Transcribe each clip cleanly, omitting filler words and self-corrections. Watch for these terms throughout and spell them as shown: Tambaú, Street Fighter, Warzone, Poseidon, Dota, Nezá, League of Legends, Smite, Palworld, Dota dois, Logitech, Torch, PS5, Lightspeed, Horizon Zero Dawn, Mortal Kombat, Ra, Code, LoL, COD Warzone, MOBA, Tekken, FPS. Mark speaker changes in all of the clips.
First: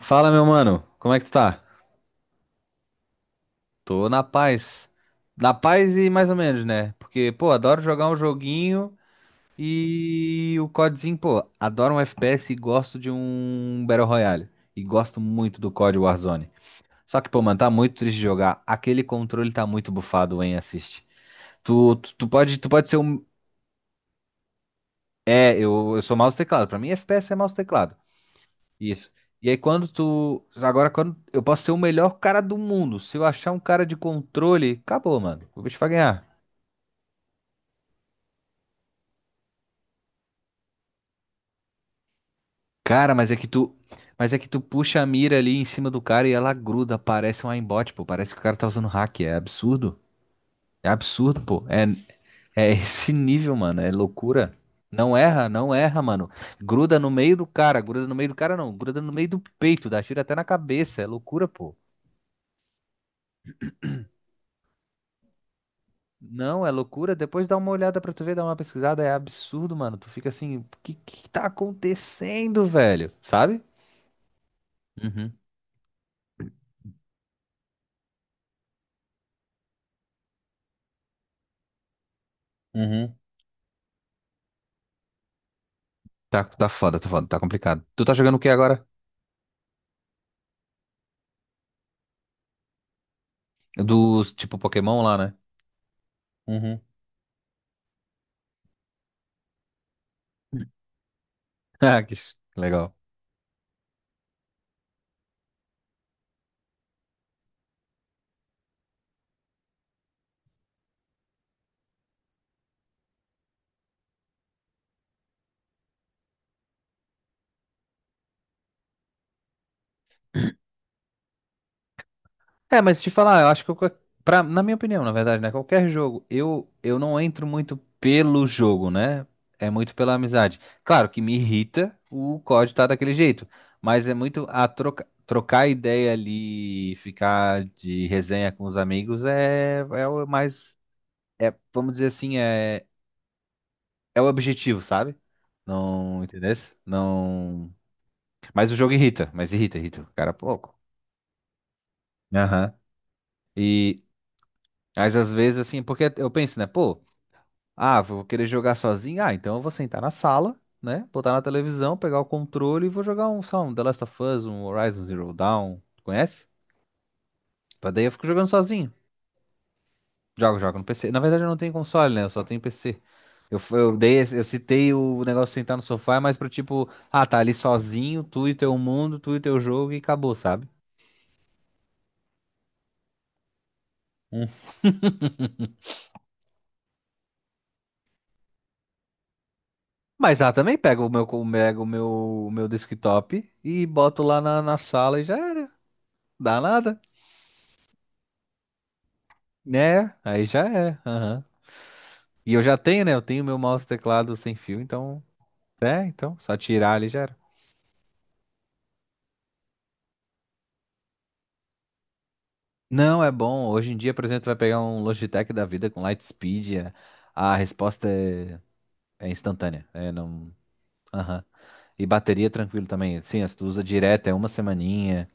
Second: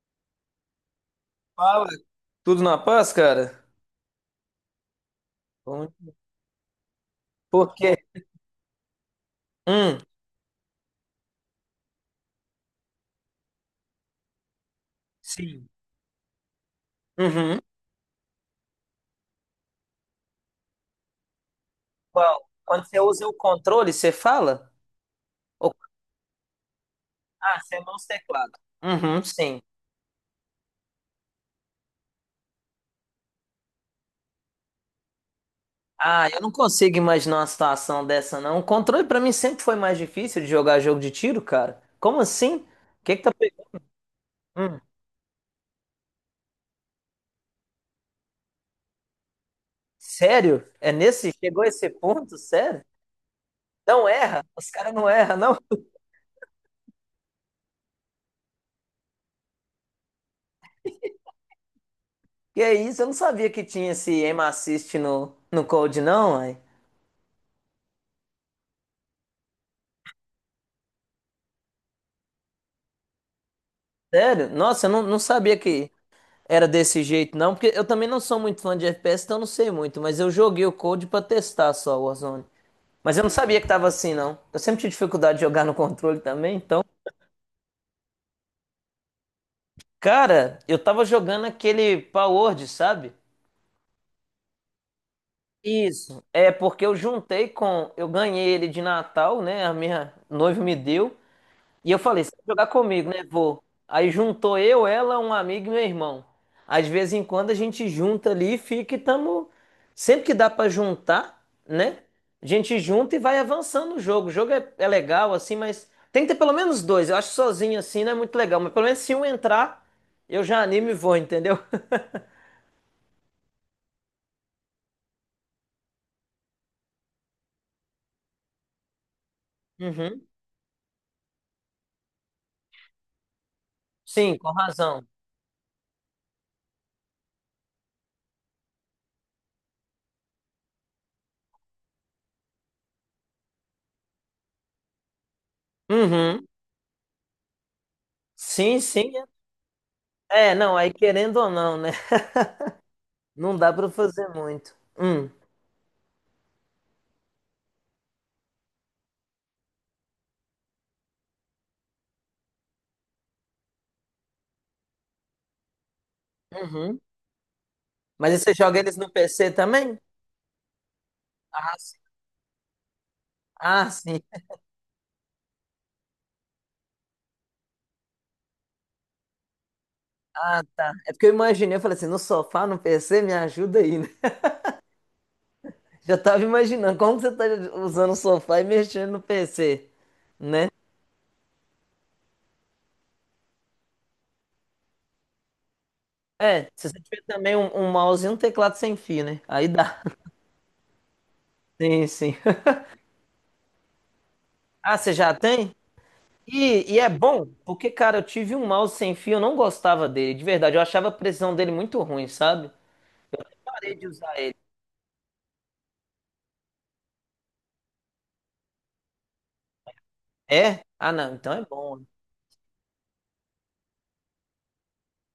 Speaker 1: Fala, meu mano, como é que tu tá?
Speaker 2: Fala. Tudo na paz, cara?
Speaker 1: Tô na paz. Na
Speaker 2: Bom.
Speaker 1: paz e mais ou menos, né? Porque, pô, adoro
Speaker 2: Porque,
Speaker 1: jogar um joguinho
Speaker 2: hum.
Speaker 1: e o CODzinho, pô, adoro um FPS e gosto de um Battle Royale. E gosto muito
Speaker 2: Sim.
Speaker 1: do COD Warzone. Só que, pô, mano,
Speaker 2: Uhum.
Speaker 1: tá muito triste de jogar. Aquele controle tá muito bufado, em assiste. Tu, tu, tu
Speaker 2: Qual?
Speaker 1: pode, tu
Speaker 2: Quando
Speaker 1: pode ser
Speaker 2: você
Speaker 1: um.
Speaker 2: usa o controle, você fala?
Speaker 1: É,
Speaker 2: Ou-
Speaker 1: eu sou mouse e teclado. Pra mim, FPS é mouse e
Speaker 2: Ah, você é
Speaker 1: teclado.
Speaker 2: mouse e teclado.
Speaker 1: Isso.
Speaker 2: Uhum,
Speaker 1: E aí
Speaker 2: sim.
Speaker 1: quando tu. Agora, quando. Eu posso ser o melhor cara do mundo. Se eu achar um cara de controle, acabou, mano. O bicho vai
Speaker 2: Ah, eu
Speaker 1: ganhar.
Speaker 2: não consigo imaginar uma situação dessa, não. O controle pra mim sempre foi mais difícil de jogar jogo de tiro, cara. Como assim? O
Speaker 1: Cara,
Speaker 2: que que
Speaker 1: mas
Speaker 2: tá
Speaker 1: é que
Speaker 2: pegando?
Speaker 1: tu. Mas é que tu
Speaker 2: Hum,
Speaker 1: puxa a mira ali em cima do cara e ela gruda. Parece um aimbot, pô. Parece que o cara tá usando hack. É absurdo.
Speaker 2: sério?
Speaker 1: É
Speaker 2: É nesse?
Speaker 1: absurdo,
Speaker 2: Chegou
Speaker 1: pô.
Speaker 2: a
Speaker 1: É,
Speaker 2: esse ponto?
Speaker 1: é
Speaker 2: Sério?
Speaker 1: esse nível, mano. É
Speaker 2: Não erra?
Speaker 1: loucura.
Speaker 2: Os caras não
Speaker 1: Não
Speaker 2: erram,
Speaker 1: erra,
Speaker 2: não?
Speaker 1: não erra, mano. Gruda no meio do cara. Gruda no meio do cara, não. Gruda no meio do peito. Dá tiro até na cabeça. É loucura, pô.
Speaker 2: Que é isso? Eu não sabia que tinha esse aim assist no Code, não.
Speaker 1: Não, é loucura. Depois dá uma olhada pra tu ver, dá uma pesquisada. É absurdo, mano. Tu fica assim, o que que tá acontecendo, velho? Sabe?
Speaker 2: Sério? Nossa, eu não, não
Speaker 1: Uhum,
Speaker 2: sabia que era desse jeito, não, porque eu também não sou muito fã de FPS, então eu não sei muito, mas eu joguei o Code pra testar só o Warzone.
Speaker 1: uhum.
Speaker 2: Mas eu não sabia que tava assim, não. Eu sempre tive dificuldade de jogar no controle
Speaker 1: Tá,
Speaker 2: também,
Speaker 1: tá
Speaker 2: então.
Speaker 1: foda, tá foda, tá complicado. Tu tá jogando o que agora?
Speaker 2: Cara, eu tava jogando aquele Palworld, sabe?
Speaker 1: Dos tipo Pokémon lá, né?
Speaker 2: Isso. É
Speaker 1: Uhum.
Speaker 2: porque eu juntei com. Eu ganhei ele de Natal, né? A minha noiva me deu. E eu
Speaker 1: Ah, que
Speaker 2: falei, você vai jogar
Speaker 1: legal.
Speaker 2: comigo, né? Vou. Aí juntou eu, ela, um amigo e meu irmão. Às vezes em quando a gente junta ali e fica e tamo. Sempre que dá pra juntar, né? A gente junta e vai avançando o jogo. O jogo é legal, assim, mas tem que ter pelo menos dois. Eu acho que sozinho assim não é muito legal, mas pelo menos se um entrar, eu já animo e vou, entendeu?
Speaker 1: É, mas te falar, eu acho que eu, pra, na minha opinião, na verdade, né? Qualquer jogo, eu não entro muito pelo jogo, né? É muito pela
Speaker 2: Uhum.
Speaker 1: amizade. Claro que me irrita o código tá daquele jeito, mas é
Speaker 2: Sim,
Speaker 1: muito
Speaker 2: com
Speaker 1: a
Speaker 2: razão.
Speaker 1: troca, trocar ideia ali, ficar de resenha com os amigos é, é o mais, é, vamos dizer assim, é, é o objetivo, sabe? Não,
Speaker 2: Uhum.
Speaker 1: entendesse? Não. Mas o
Speaker 2: Sim,
Speaker 1: jogo
Speaker 2: sim.
Speaker 1: irrita, mas irrita, irrita o cara
Speaker 2: É, é, não,
Speaker 1: pouco.
Speaker 2: aí querendo ou não, né?
Speaker 1: Aham.
Speaker 2: Não dá pra
Speaker 1: E,
Speaker 2: fazer muito.
Speaker 1: mas
Speaker 2: Hum.
Speaker 1: às vezes, assim, porque eu penso, né? Pô. Ah, vou querer jogar sozinho? Ah, então eu vou sentar na sala, né? Botar na televisão, pegar o controle e vou jogar um, sei lá, um The Last of Us, um Horizon Zero Dawn. Conhece?
Speaker 2: Uhum.
Speaker 1: Pra daí eu fico
Speaker 2: Mas aí
Speaker 1: jogando
Speaker 2: você joga
Speaker 1: sozinho.
Speaker 2: eles no PC também?
Speaker 1: Jogo, jogo no PC. Na verdade eu não tenho
Speaker 2: Ah, sim.
Speaker 1: console, né? Eu só tenho PC. Eu,
Speaker 2: Ah, sim.
Speaker 1: eu citei o negócio de sentar no sofá, mas pro tipo, ah, tá ali sozinho, tu e teu mundo, tu e teu jogo e acabou,
Speaker 2: Ah,
Speaker 1: sabe?
Speaker 2: tá. É porque eu imaginei, eu falei assim, no sofá, no PC, me ajuda aí, né?
Speaker 1: Hum.
Speaker 2: Já tava imaginando como que você tá usando o sofá e mexendo no PC,
Speaker 1: Mas ah,
Speaker 2: né?
Speaker 1: também pego o meu desktop e boto lá na, na sala e já era. Dá
Speaker 2: É, se
Speaker 1: nada,
Speaker 2: você tiver também um mouse e um teclado sem fio, né? Aí dá.
Speaker 1: né? Aí já era. Aham.
Speaker 2: Sim, sim.
Speaker 1: E eu já tenho, né? Eu tenho meu mouse e teclado sem fio,
Speaker 2: Ah, você
Speaker 1: então.
Speaker 2: já tem?
Speaker 1: É, então, só
Speaker 2: E,
Speaker 1: tirar
Speaker 2: e
Speaker 1: ali
Speaker 2: é
Speaker 1: já era.
Speaker 2: bom, porque, cara, eu tive um mouse sem fio, eu não gostava dele, de verdade. Eu achava a precisão dele muito ruim, sabe?
Speaker 1: Não, é bom. Hoje
Speaker 2: Parei
Speaker 1: em
Speaker 2: de
Speaker 1: dia, por
Speaker 2: usar
Speaker 1: exemplo, tu
Speaker 2: ele.
Speaker 1: vai pegar um Logitech da vida com Lightspeed, é- a resposta é, é instantânea. É, não.
Speaker 2: É? Ah, não,
Speaker 1: Aham.
Speaker 2: então é bom.
Speaker 1: E bateria é tranquilo também. Sim, se tu usa direto, é uma semaninha.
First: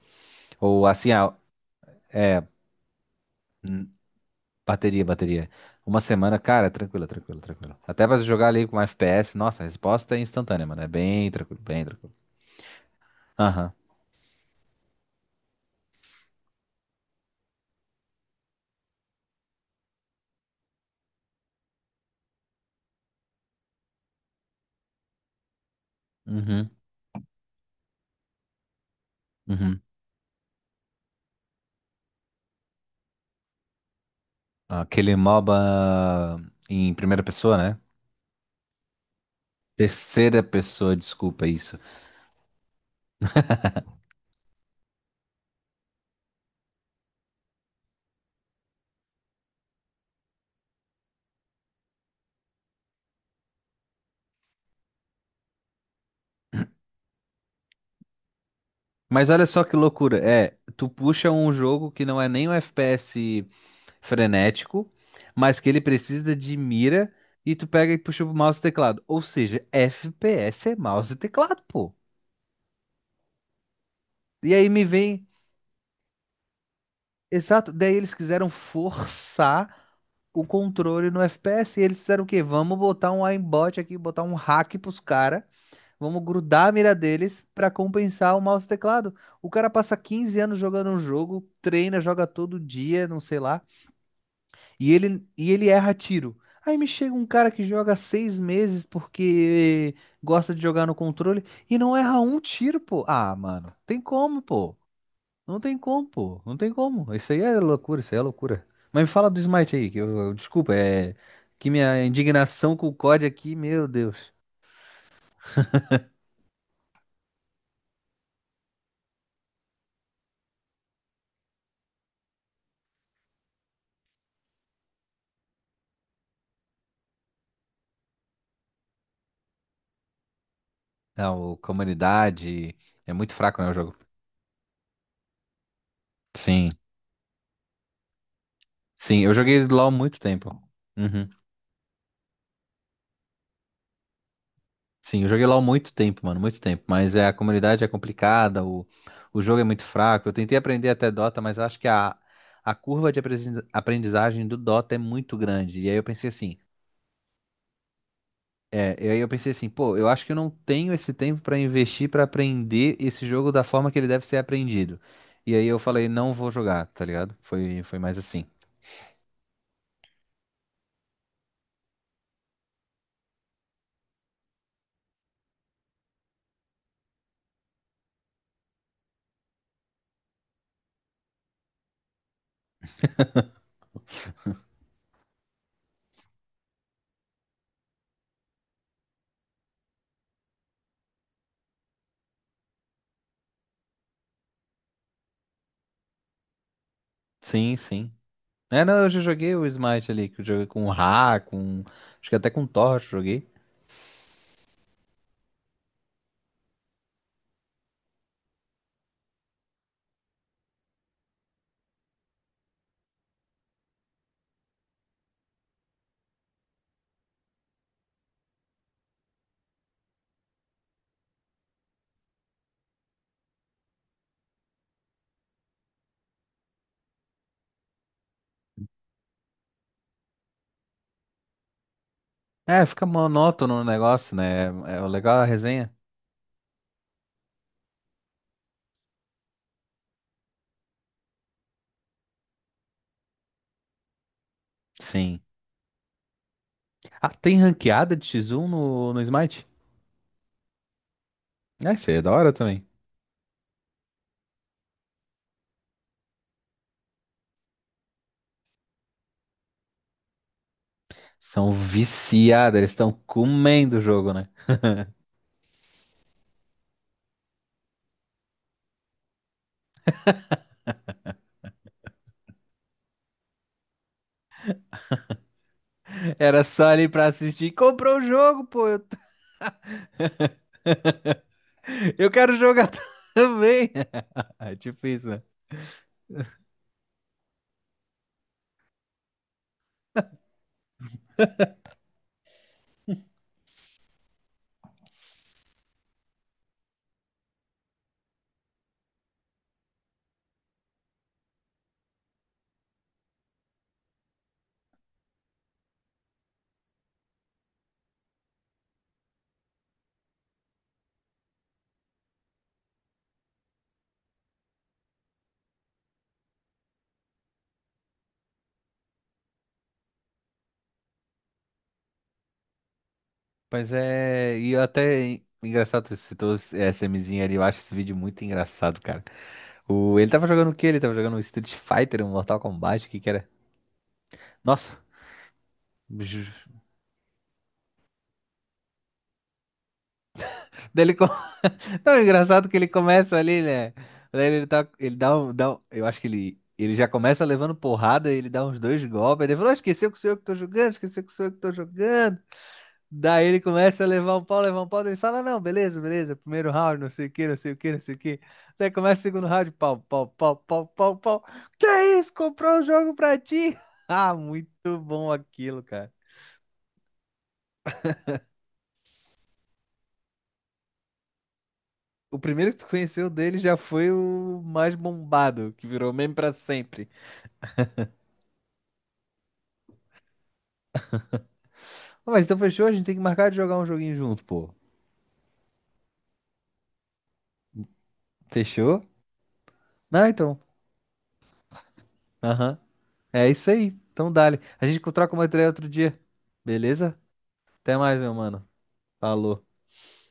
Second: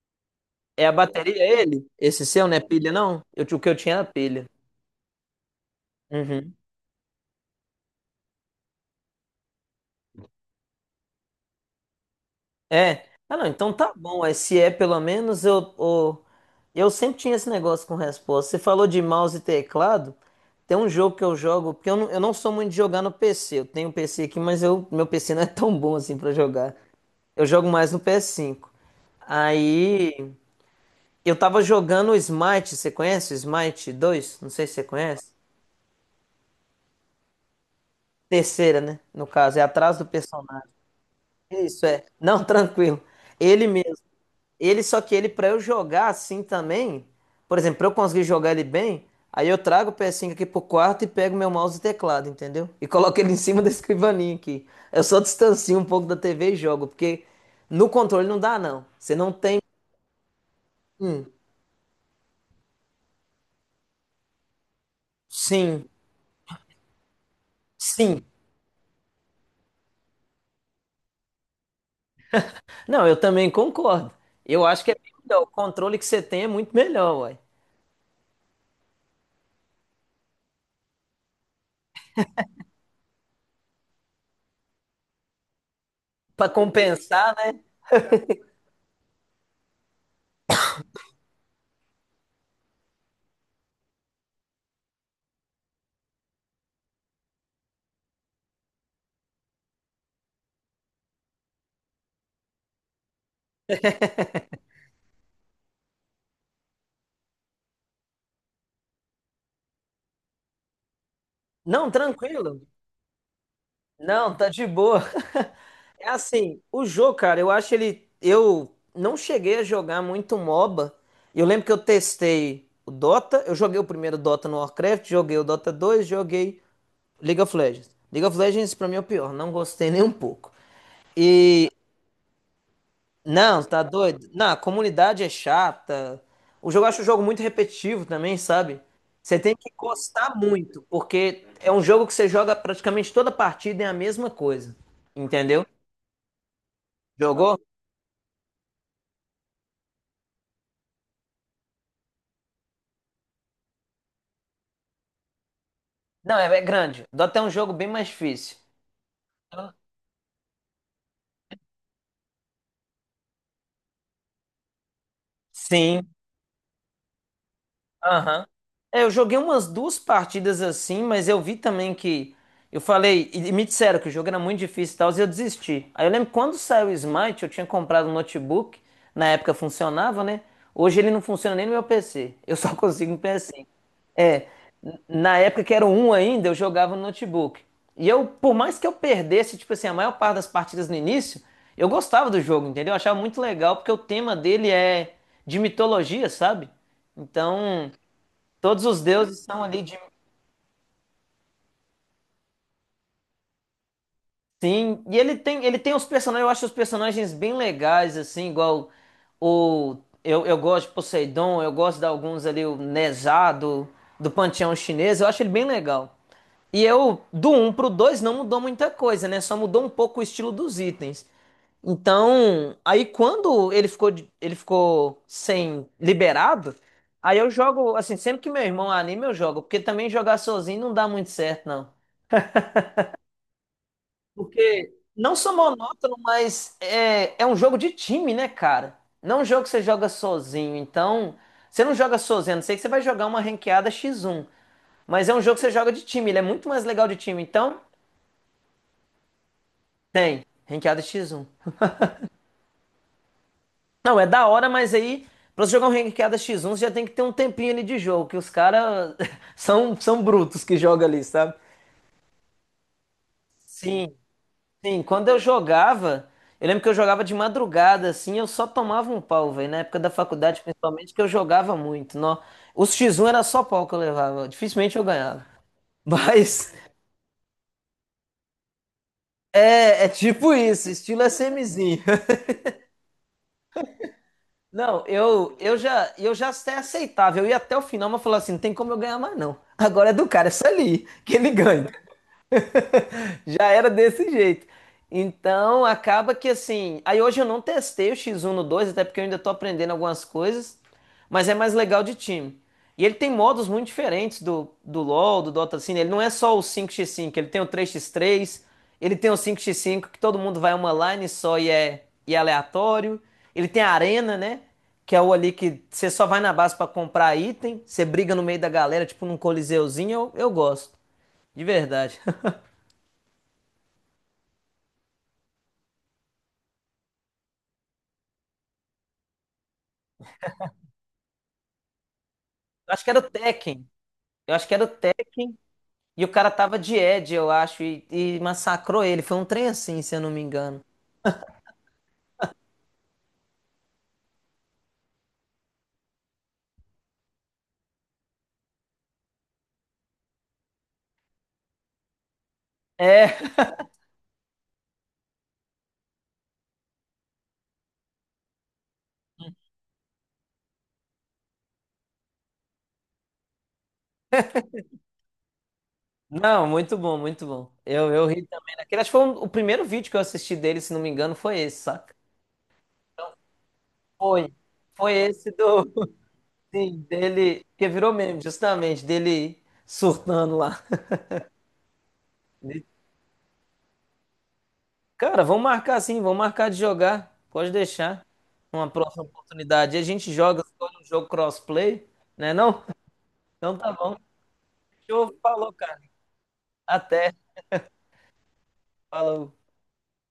Speaker 2: É
Speaker 1: Ou
Speaker 2: a
Speaker 1: assim, ah,
Speaker 2: bateria ele? Esse
Speaker 1: é.
Speaker 2: seu não é pilha, não? O que eu
Speaker 1: hum,
Speaker 2: tinha era pilha.
Speaker 1: Bateria, bateria. Uma semana,
Speaker 2: Uhum.
Speaker 1: cara, é tranquilo, é tranquilo, é tranquilo. Até pra jogar ali com FPS, nossa, a resposta é instantânea, mano. É bem tranquilo, bem tranquilo.
Speaker 2: É. Ah, não,
Speaker 1: Aham.
Speaker 2: então tá bom. Aí, se é pelo menos eu sempre tinha esse negócio com resposta. Você falou de mouse e teclado. Tem um jogo que eu jogo, porque eu não sou muito de jogar no PC. Eu tenho um PC aqui, mas meu PC não é tão bom assim pra
Speaker 1: Uhum.
Speaker 2: jogar. Eu jogo mais no PS5.
Speaker 1: Uhum.
Speaker 2: Aí eu tava jogando o Smite, você conhece o Smite 2? Não sei se você
Speaker 1: Aquele
Speaker 2: conhece.
Speaker 1: MOBA em primeira pessoa, né?
Speaker 2: Terceira, né? No caso, é atrás do
Speaker 1: Terceira
Speaker 2: personagem.
Speaker 1: pessoa, desculpa isso.
Speaker 2: Isso é. Não, tranquilo. Ele mesmo. Ele Só que ele para eu jogar assim também, por exemplo, pra eu conseguir jogar ele bem, aí eu trago o PS5 aqui pro quarto e pego meu mouse e teclado, entendeu? E coloco ele em cima da escrivaninha aqui. Eu só distancio um pouco da TV e jogo, porque no controle não dá não. Você
Speaker 1: Mas
Speaker 2: não
Speaker 1: olha
Speaker 2: tem.
Speaker 1: só que loucura. É, tu
Speaker 2: Hum,
Speaker 1: puxa um jogo que não é nem um FPS frenético, mas que ele
Speaker 2: sim,
Speaker 1: precisa de mira e tu pega e puxa
Speaker 2: sim.
Speaker 1: o mouse e teclado. Ou seja, FPS é mouse e teclado, pô.
Speaker 2: Não, eu também concordo.
Speaker 1: E
Speaker 2: Eu
Speaker 1: aí
Speaker 2: acho
Speaker 1: me
Speaker 2: que é bem
Speaker 1: vem.
Speaker 2: melhor. O controle que você tem é muito melhor, ué.
Speaker 1: Exato. Daí eles quiseram forçar o controle no FPS. E eles fizeram o quê? Vamos botar um aimbot aqui, botar um hack pros caras. Vamos
Speaker 2: Para
Speaker 1: grudar a mira
Speaker 2: compensar,
Speaker 1: deles
Speaker 2: né?
Speaker 1: pra compensar o mouse e teclado. O cara passa 15 anos jogando um jogo, treina, joga todo dia, não sei lá, e ele erra tiro. Aí me chega um cara que joga seis meses porque gosta de jogar no controle e não erra um tiro, pô. Ah, mano, tem como, pô. Não tem como, pô. Não tem como. Isso aí é loucura, isso aí é loucura. Mas me fala do Smite aí, que desculpa, é que
Speaker 2: Não,
Speaker 1: minha
Speaker 2: tranquilo.
Speaker 1: indignação com o COD aqui, meu Deus.
Speaker 2: Não, tá de boa. É assim, o jogo, cara, eu acho ele. Eu não cheguei a jogar muito MOBA. Eu lembro que eu testei o Dota. Eu joguei o primeiro Dota no Warcraft, joguei o Dota dois. Joguei League of Legends. League of Legends, pra mim, é o pior. Não gostei nem um pouco.
Speaker 1: Não, o
Speaker 2: E
Speaker 1: comunidade é muito fraco,
Speaker 2: não,
Speaker 1: né, o
Speaker 2: tá
Speaker 1: jogo.
Speaker 2: doido? Não, a comunidade é chata.
Speaker 1: Sim,
Speaker 2: O jogo, eu acho o jogo muito repetitivo também, sabe?
Speaker 1: sim, eu
Speaker 2: Você tem
Speaker 1: joguei
Speaker 2: que
Speaker 1: LoL há muito
Speaker 2: gostar
Speaker 1: tempo.
Speaker 2: muito,
Speaker 1: Uhum.
Speaker 2: porque é um jogo que você joga praticamente toda partida é a mesma coisa.
Speaker 1: Sim, eu joguei LoL há
Speaker 2: Entendeu?
Speaker 1: muito tempo, mano, muito tempo. Mas é, a
Speaker 2: Jogou?
Speaker 1: comunidade é complicada, o jogo é muito fraco. Eu tentei aprender até Dota, mas eu acho que a curva de aprendizagem do Dota é muito grande. E aí eu pensei
Speaker 2: Não,
Speaker 1: assim,
Speaker 2: é grande. Dota é um jogo bem mais difícil.
Speaker 1: é, e aí eu pensei assim, pô, eu acho que eu não tenho esse tempo pra investir pra aprender esse jogo da forma que ele deve ser aprendido. E aí eu falei,
Speaker 2: Sim.
Speaker 1: não vou jogar, tá ligado? Foi, foi mais assim.
Speaker 2: Aham. É, eu joguei umas duas partidas assim, mas eu vi também que. Eu falei, e me disseram que o jogo era muito difícil e tal, e eu desisti. Aí eu lembro que quando saiu o Smite, eu tinha comprado um notebook, na época funcionava, né? Hoje ele não funciona nem no meu PC, eu só consigo no PS5. É, na época que era o um ainda, eu jogava no notebook. E eu, por mais que eu perdesse, tipo assim, a maior parte das partidas no início, eu gostava do jogo, entendeu? Eu achava muito legal, porque o tema dele é de mitologia, sabe?
Speaker 1: Sim,
Speaker 2: Então.
Speaker 1: sim. É,
Speaker 2: Todos os
Speaker 1: não, eu já
Speaker 2: deuses
Speaker 1: joguei
Speaker 2: são
Speaker 1: o
Speaker 2: ali de.
Speaker 1: Smite ali, que eu joguei com o Ra, com. Acho que até com o Torch eu joguei.
Speaker 2: Sim, e ele tem, os personagens, eu acho os personagens bem legais, assim, igual o. Eu gosto de Poseidon, eu gosto de alguns ali, o Nezá do panteão chinês, eu acho ele bem legal. E eu, do um pro 2 não mudou muita coisa, né? Só mudou um pouco o estilo dos itens. Então, aí quando ele ficou, ele ficou sem liberado, aí eu jogo, assim, sempre que meu irmão anima, eu jogo, porque também jogar sozinho não dá muito certo, não.
Speaker 1: É, fica monótono o negócio, né?
Speaker 2: Porque
Speaker 1: É o
Speaker 2: não
Speaker 1: legal a
Speaker 2: só
Speaker 1: resenha.
Speaker 2: monótono, mas é um jogo de time, né, cara? Não é um jogo que você joga sozinho. Então, você não joga sozinho, a não sei que você vai jogar uma ranqueada X1. Mas é
Speaker 1: Sim.
Speaker 2: um jogo que você joga de time, ele é muito mais legal de
Speaker 1: Ah,
Speaker 2: time.
Speaker 1: tem
Speaker 2: Então,
Speaker 1: ranqueada de X1 no, no Smite?
Speaker 2: tem, ranqueada X1.
Speaker 1: É, isso aí é da hora também.
Speaker 2: Não, é da hora, mas aí, pra você jogar um ranqueada X1, você já tem que ter um tempinho ali de jogo, que os caras são, brutos que jogam ali, sabe?
Speaker 1: São viciados, eles estão comendo o
Speaker 2: Sim,
Speaker 1: jogo, né?
Speaker 2: sim, quando eu jogava, eu lembro que eu jogava de madrugada, assim, eu só tomava um pau, velho. Na época da faculdade, principalmente, que eu jogava muito. Nó. Os X1 era só pau que eu levava, dificilmente eu ganhava.
Speaker 1: Era
Speaker 2: Mas
Speaker 1: só ali pra assistir. Comprou o jogo, pô! Eu,
Speaker 2: é tipo isso, estilo SMzinho.
Speaker 1: eu quero jogar também! É tipo
Speaker 2: Não,
Speaker 1: isso, né?
Speaker 2: eu já até aceitava, eu ia até o final, mas falava assim, não tem como eu ganhar mais não. Agora é do cara, é isso ali, que ele ganha. Já era desse jeito. Então, acaba que assim. Aí hoje eu não testei o X1 no 2 até porque eu ainda tô aprendendo algumas coisas. Mas é mais legal de time. E ele tem modos muito diferentes do, LoL, do Dota, assim. Ele não é só o 5x5, ele tem o 3x3, ele tem o 5x5 que todo mundo vai uma line só e é aleatório. Ele tem a arena, né? Que é o ali que você só vai na base pra comprar item, você briga no meio da galera, tipo num coliseuzinho. Eu gosto, de verdade.
Speaker 1: Pois é, e até engraçado, que você citou essa MZinha ali, eu acho esse vídeo muito engraçado, cara. O, ele tava jogando o quê? Ele tava jogando um Street Fighter, um Mortal
Speaker 2: Acho
Speaker 1: Kombat, o
Speaker 2: que
Speaker 1: que
Speaker 2: era o
Speaker 1: que era?
Speaker 2: Tekken. Eu acho que era o
Speaker 1: Nossa!
Speaker 2: Tekken e o cara tava
Speaker 1: Ju-
Speaker 2: de Ed, eu acho, e massacrou ele. Foi um trem assim, se eu não me engano.
Speaker 1: Daí ele, co- não, é engraçado que ele começa ali, né? Daí ele, tá, ele dá um- Eu acho que ele já começa levando porrada, ele dá uns dois golpes, aí ele falou, ah, esqueceu que sou eu que tô jogando, esqueceu que sou eu que tô jogando.
Speaker 2: É,
Speaker 1: Daí ele começa a levar um pau, daí ele fala, não, beleza, beleza, primeiro round, não sei o que, não sei o que, não sei o que. Daí começa o segundo round, pau, pau, pau, pau, pau, pau. Que é isso? Comprou o jogo pra ti? Ah, muito bom aquilo, cara.
Speaker 2: não, muito bom, muito bom. Eu ri também daquele. Acho que foi o primeiro vídeo que eu assisti dele, se não me engano, foi esse, saca?
Speaker 1: O primeiro que tu conheceu dele já foi
Speaker 2: Foi.
Speaker 1: o mais
Speaker 2: Foi esse
Speaker 1: bombado,
Speaker 2: do.
Speaker 1: que virou meme pra
Speaker 2: Sim,
Speaker 1: sempre.
Speaker 2: dele. Que virou meme, justamente, dele surtando lá.
Speaker 1: "Ah, Mas então
Speaker 2: De-
Speaker 1: fechou, a gente tem que marcar de jogar um joguinho junto, pô.
Speaker 2: Cara, vamos marcar sim, vamos marcar de jogar. Pode deixar. Uma
Speaker 1: Fechou?
Speaker 2: próxima oportunidade. E a
Speaker 1: Ah,
Speaker 2: gente
Speaker 1: então.
Speaker 2: joga, escolhe um jogo crossplay, né?
Speaker 1: Aham.
Speaker 2: Não?
Speaker 1: É isso
Speaker 2: Então
Speaker 1: aí.
Speaker 2: tá bom.
Speaker 1: Então dale. A gente troca
Speaker 2: Show,
Speaker 1: uma ideia
Speaker 2: falou,
Speaker 1: outro
Speaker 2: cara.
Speaker 1: dia. Beleza?
Speaker 2: Até.
Speaker 1: Até mais, meu mano.
Speaker 2: Falou.
Speaker 1: Falou.